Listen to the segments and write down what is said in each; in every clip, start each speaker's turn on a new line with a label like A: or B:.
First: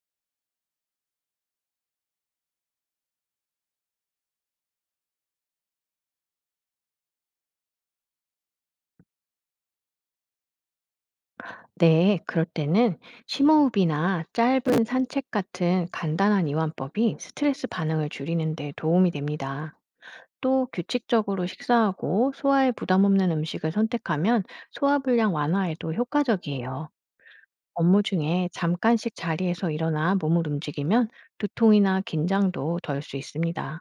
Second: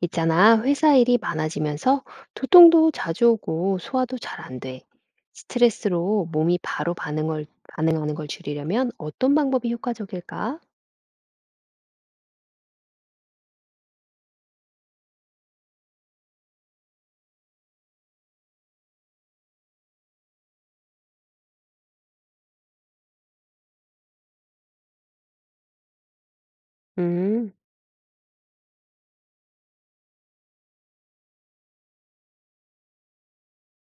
A: 있잖아, 회사 일이 많아지면서 두통도 자주 오고 소화도 잘 안 돼. 스트레스로 몸이 바로 반응하는 걸 줄이려면 어떤 방법이 효과적일까?
B: 네, 그럴 때는 심호흡이나 짧은 산책 같은 간단한 이완법이 스트레스 반응을 줄이는 데 도움이 됩니다. 또 규칙적으로 식사하고 소화에 부담 없는 음식을 선택하면 소화불량 완화에도 효과적이에요.
A: 음,
B: 업무 중에 잠깐씩 자리에서 일어나 몸을 움직이면 두통이나 긴장도 덜 수 있습니다.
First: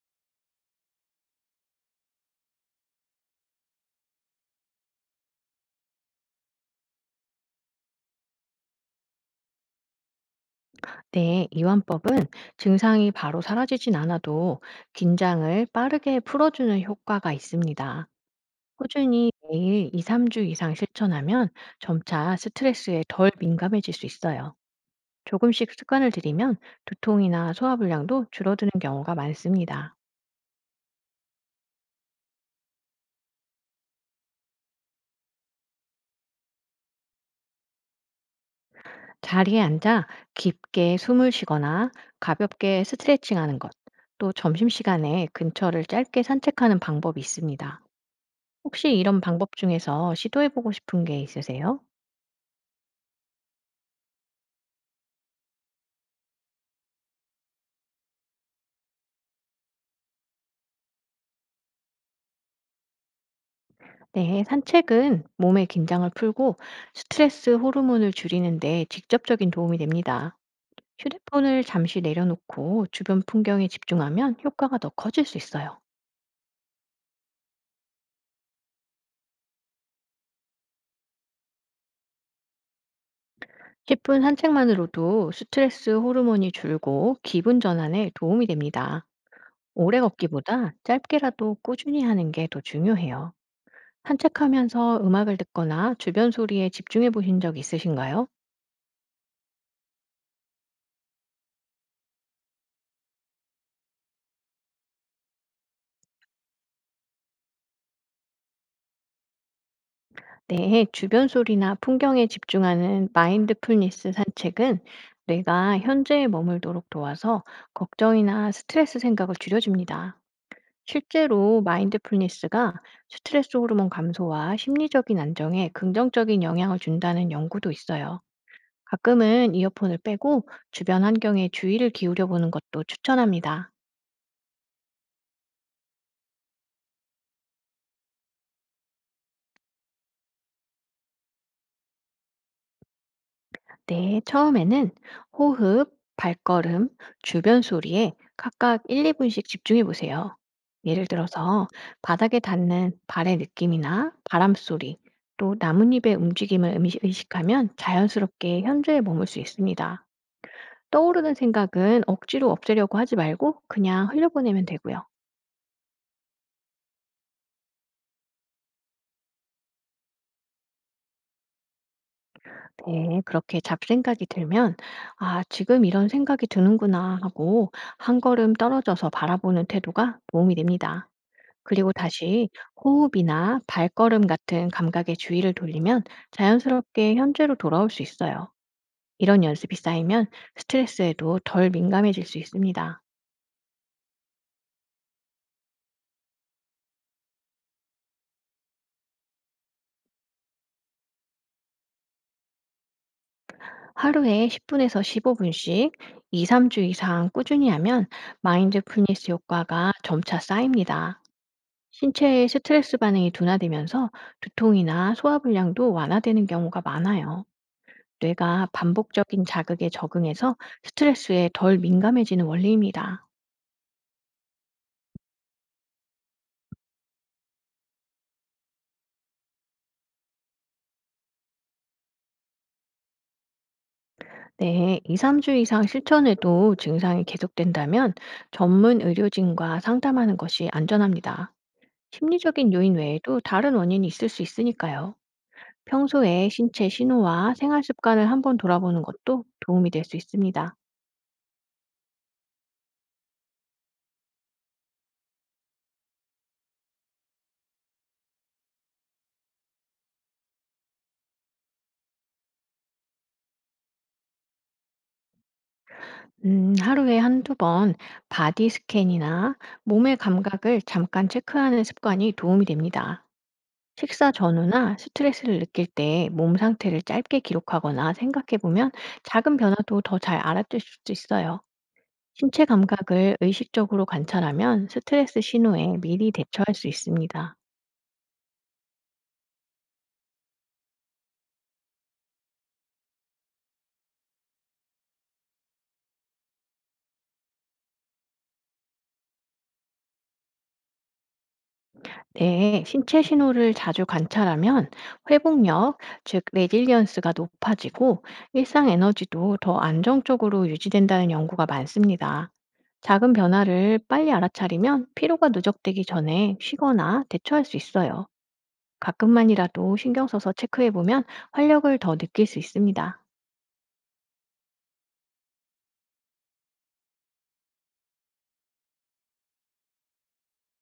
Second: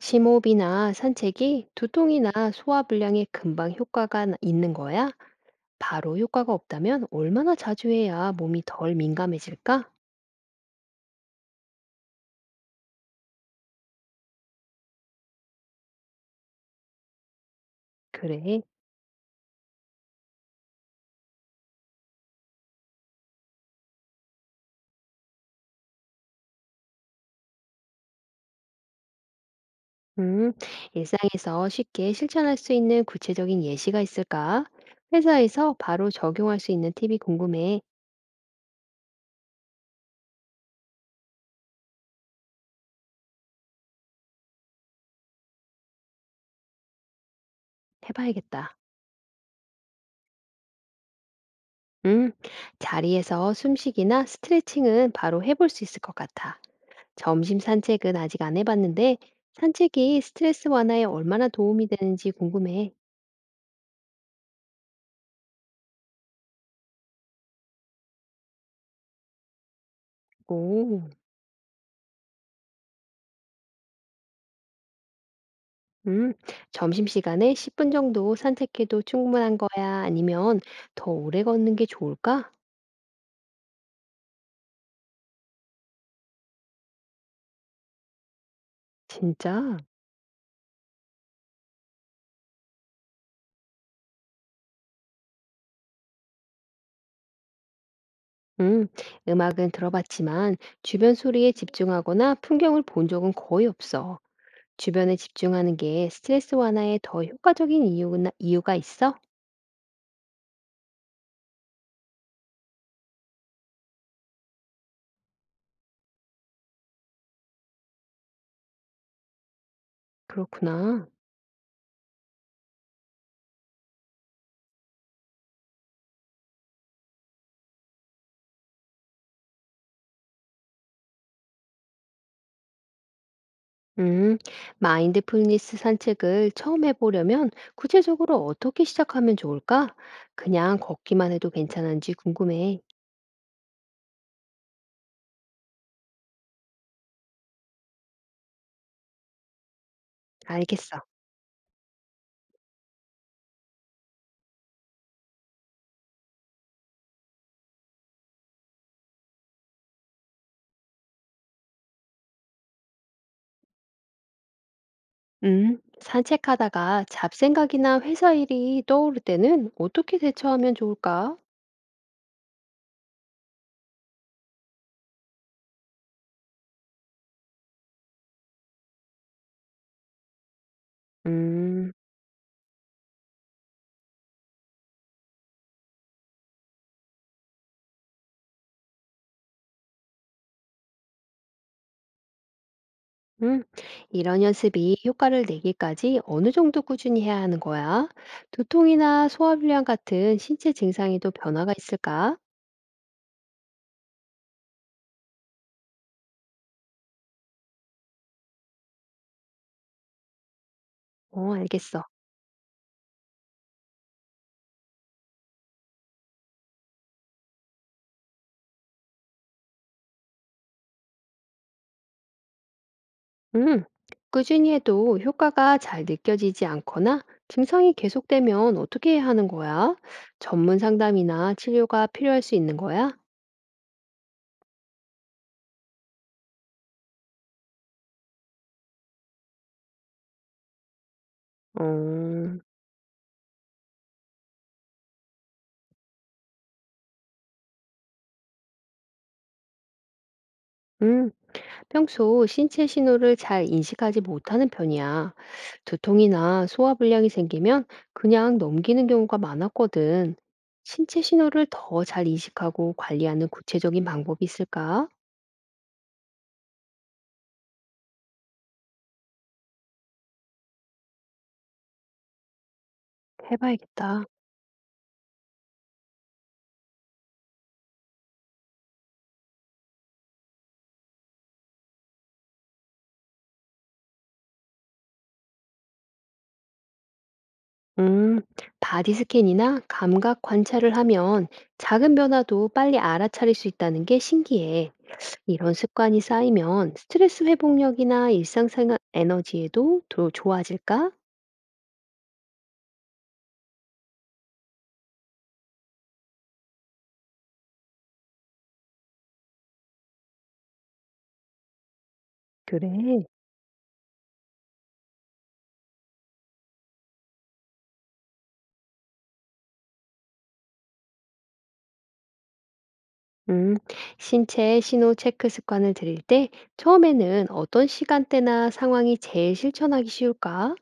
A: 심호흡이나 산책이 두통이나 소화 불량에 금방 있는 거야? 바로 효과가 없다면 얼마나 자주 해야 몸이 덜 민감해질까?
B: 네, 이완법은 증상이 바로 사라지진 않아도 긴장을 빠르게 풀어주는 효과가 있습니다.
A: 그래.
B: 꾸준히 매일 2-3주 이상 실천하면 점차 스트레스에 덜 민감해질 수 있어요. 조금씩 습관을 들이면 두통이나 소화불량도 줄어드는 경우가 많습니다.
A: 음, 일상에서 쉽게 실천할 수 있는 구체적인 예시가 있을까? 회사에서 바로 적용할 수 있는 팁이 궁금해.
B: 자리에 앉아 깊게 숨을 쉬거나 가볍게 스트레칭하는 것, 또 점심시간에 근처를 짧게 산책하는 방법이 있습니다.
A: 해봐야겠다.
B: 혹시 이런 방법 중에서 시도해보고 싶은 게 있으세요?
A: 음, 자리에서 숨쉬기나 스트레칭은 바로 해볼 수 있을 것 같아. 점심 산책은 아직 안 해봤는데, 산책이 스트레스 완화에 얼마나 도움이 되는지 궁금해.
B: 네, 산책은 몸의 긴장을 풀고 스트레스 호르몬을 줄이는 데 직접적인 도움이 됩니다.
A: 오.
B: 휴대폰을 잠시 내려놓고 주변 풍경에 집중하면 효과가 더 커질 수 있어요.
A: 음, 점심시간에 10분 정도 산책해도 충분한 거야? 아니면 더 오래 걷는 게 좋을까?
B: 10분 산책만으로도 스트레스 호르몬이 줄고 기분 전환에 도움이 됩니다.
A: 진짜?
B: 오래 걷기보다 짧게라도 꾸준히 하는 게 더 중요해요. 산책하면서 음악을 듣거나 주변 소리에 집중해 보신 적 있으신가요?
A: 음, 음악은 들어봤지만 주변 소리에 집중하거나 풍경을 본 적은 거의 없어. 주변에 집중하는 게 스트레스 완화에 더 효과적인 이유나 이유가 있어?
B: 네, 주변 소리나 풍경에 집중하는 마인드풀니스 산책은 뇌가 현재에 머물도록 도와서 걱정이나 스트레스 생각을 줄여줍니다.
A: 그렇구나.
B: 실제로 마인드풀니스가 스트레스 호르몬 감소와 심리적인 안정에 긍정적인 영향을 준다는 연구도 있어요. 가끔은 이어폰을 빼고 주변 환경에 주의를 기울여 보는 것도 추천합니다.
A: 음, 마인드풀니스 산책을 처음 해보려면 구체적으로 어떻게 시작하면 좋을까? 그냥 걷기만 해도 괜찮은지 궁금해.
B: 네, 처음에는 호흡, 발걸음, 주변 소리에 각각 1, 2분씩 집중해 보세요.
A: 알겠어.
B: 예를 들어서 바닥에 닿는 발의 느낌이나 바람 소리, 또 나뭇잎의 움직임을 의식하면 자연스럽게 현재에 머물 수 있습니다. 떠오르는 생각은 억지로 없애려고 하지 말고 그냥 흘려보내면 되고요.
A: 산책하다가 잡생각이나 회사 일이 떠오를 때는 어떻게 대처하면 좋을까?
B: 네, 그렇게 잡생각이 들면 '아 지금 이런 생각이 드는구나.' 하고 한 걸음 떨어져서 바라보는 태도가 도움이 됩니다.
A: 음.
B: 그리고 다시 호흡이나 발걸음 같은 감각에 주의를 돌리면 자연스럽게 현재로 돌아올 수 있어요. 이런 연습이 쌓이면 스트레스에도 덜 민감해질 수 있습니다.
A: 음, 이런 연습이 효과를 내기까지 어느 정도 꾸준히 해야 하는 거야? 두통이나 소화불량 같은 신체 증상에도 변화가 있을까?
B: 하루에 10분에서 15분씩 2~3주 이상 꾸준히 하면 마인드풀니스 효과가 점차 쌓입니다.
A: 어, 알겠어.
B: 신체의 스트레스 반응이 둔화되면서 두통이나 소화불량도 완화되는 경우가 많아요. 뇌가 반복적인 자극에 적응해서 스트레스에 덜 민감해지는 원리입니다.
A: 음, 꾸준히 해도 효과가 잘 느껴지지 않거나 증상이 계속되면 어떻게 해야 하는 거야? 전문 상담이나 치료가 필요할 수 있는 거야?
B: 네, 2~3주 이상 실천해도 증상이 계속된다면 전문 의료진과 상담하는 것이 안전합니다.
A: 어.
B: 심리적인 요인 외에도 다른 원인이 있을 수 있으니까요. 평소에 신체 신호와 생활 습관을 한번 돌아보는 것도 도움이 될 수 있습니다.
A: 음. 평소 신체 신호를 잘 인식하지 못하는 편이야. 두통이나 소화불량이 생기면 그냥 넘기는 경우가 많았거든. 신체 신호를 더 잘 인식하고 관리하는 구체적인 방법이 있을까?
B: 하루에 한두 번 바디 스캔이나 몸의 감각을 잠깐 체크하는 습관이 도움이 됩니다.
A: 해봐야겠다.
B: 식사 전후나 스트레스를 느낄 때 몸 상태를 짧게 기록하거나 생각해 보면 작은 변화도 더 잘 알아챌 수 있어요. 신체 감각을 의식적으로 관찰하면 스트레스 신호에 미리 대처할 수 있습니다.
A: 음, 바디 스캔이나 감각 관찰을 하면 작은 변화도 빨리 알아차릴 수 있다는 게 신기해. 이런 습관이 쌓이면 스트레스 회복력이나 일상생활 에너지에도 더 좋아질까?
B: 네, 신체 신호를 자주 관찰하면 회복력, 즉 레질리언스가 높아지고 일상 에너지도 더 안정적으로 유지된다는 연구가 많습니다.
A: 그래.
B: 작은 변화를 빨리 알아차리면 피로가 누적되기 전에 쉬거나 대처할 수 있어요. 가끔만이라도 신경 써서 체크해 보면 활력을 더 느낄 수 있습니다.
A: 음, 신체 신호 체크 습관을 들일 때 처음에는 어떤 시간대나 상황이 제일 실천하기 쉬울까?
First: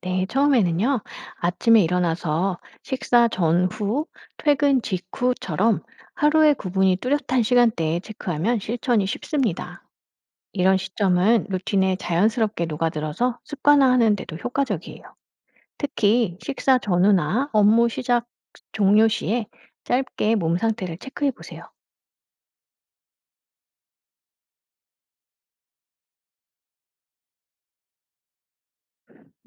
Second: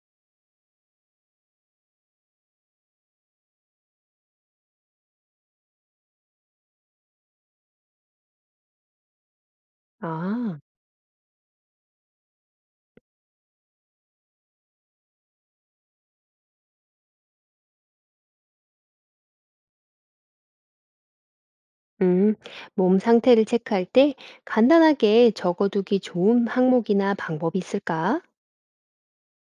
B: 네, 처음에는요, 아침에 일어나서 식사 전후, 퇴근 직후처럼 하루의 구분이 뚜렷한 시간대에 체크하면 실천이 쉽습니다.
A: 아.
B: 이런 시점은 루틴에 자연스럽게 녹아들어서 습관화하는 데도 효과적이에요. 특히 식사 전후나 업무 시작 종료 시에 짧게 몸 상태를 체크해 보세요.
A: 음, 몸 상태를 체크할 때 간단하게 적어두기 좋은 항목이나 방법이 있을까?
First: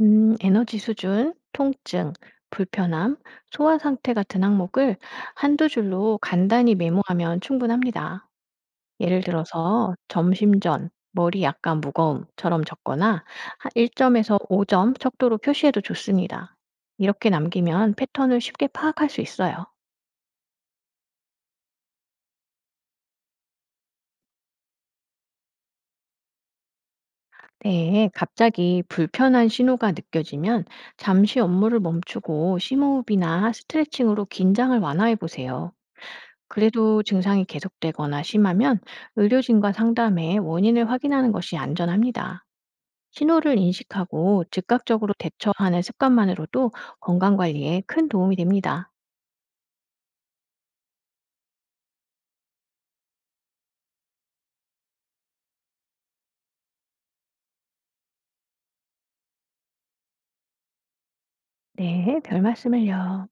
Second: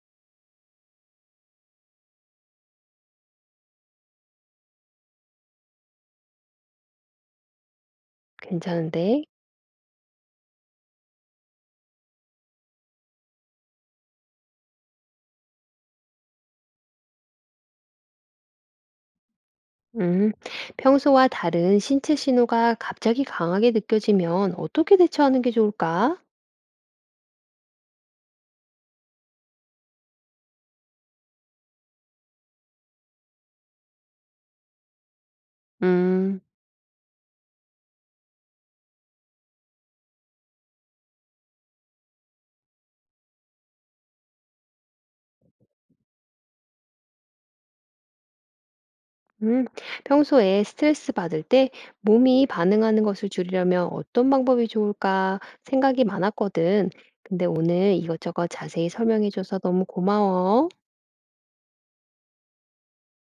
B: 에너지 수준, 통증, 불편함, 소화 상태 같은 항목을 한두 줄로 간단히 메모하면 충분합니다. 예를
A: 괜찮은데?
B: 들어서 "점심 전 머리 약간 무거움."처럼 적거나 한 1 점에서 5점 척도로 표시해도 좋습니다. 이렇게 남기면 패턴을 쉽게 파악할 수 있어요.
A: 음, 평소와 다른 신체 신호가 갑자기 강하게 느껴지면 어떻게 대처하는 게 좋을까?
B: 네. 갑자기 불편한 신호가 느껴지면 잠시 업무를 멈추고 심호흡이나 스트레칭으로 긴장을 완화해 보세요.
A: 음.
B: 그래도 증상이 계속되거나 심하면 의료진과 상담해 원인을 확인하는 것이 안전합니다. 신호를 인식하고 즉각적으로 대처하는 습관만으로도 건강 관리에 큰 도움이 됩니다.
A: 음, 평소에 스트레스 받을 때 몸이 반응하는 것을 줄이려면 어떤 방법이 좋을까 생각이 많았거든. 근데 오늘 이것저것 자세히 설명해줘서 너무 고마워.
B: 네, 별 말씀을요.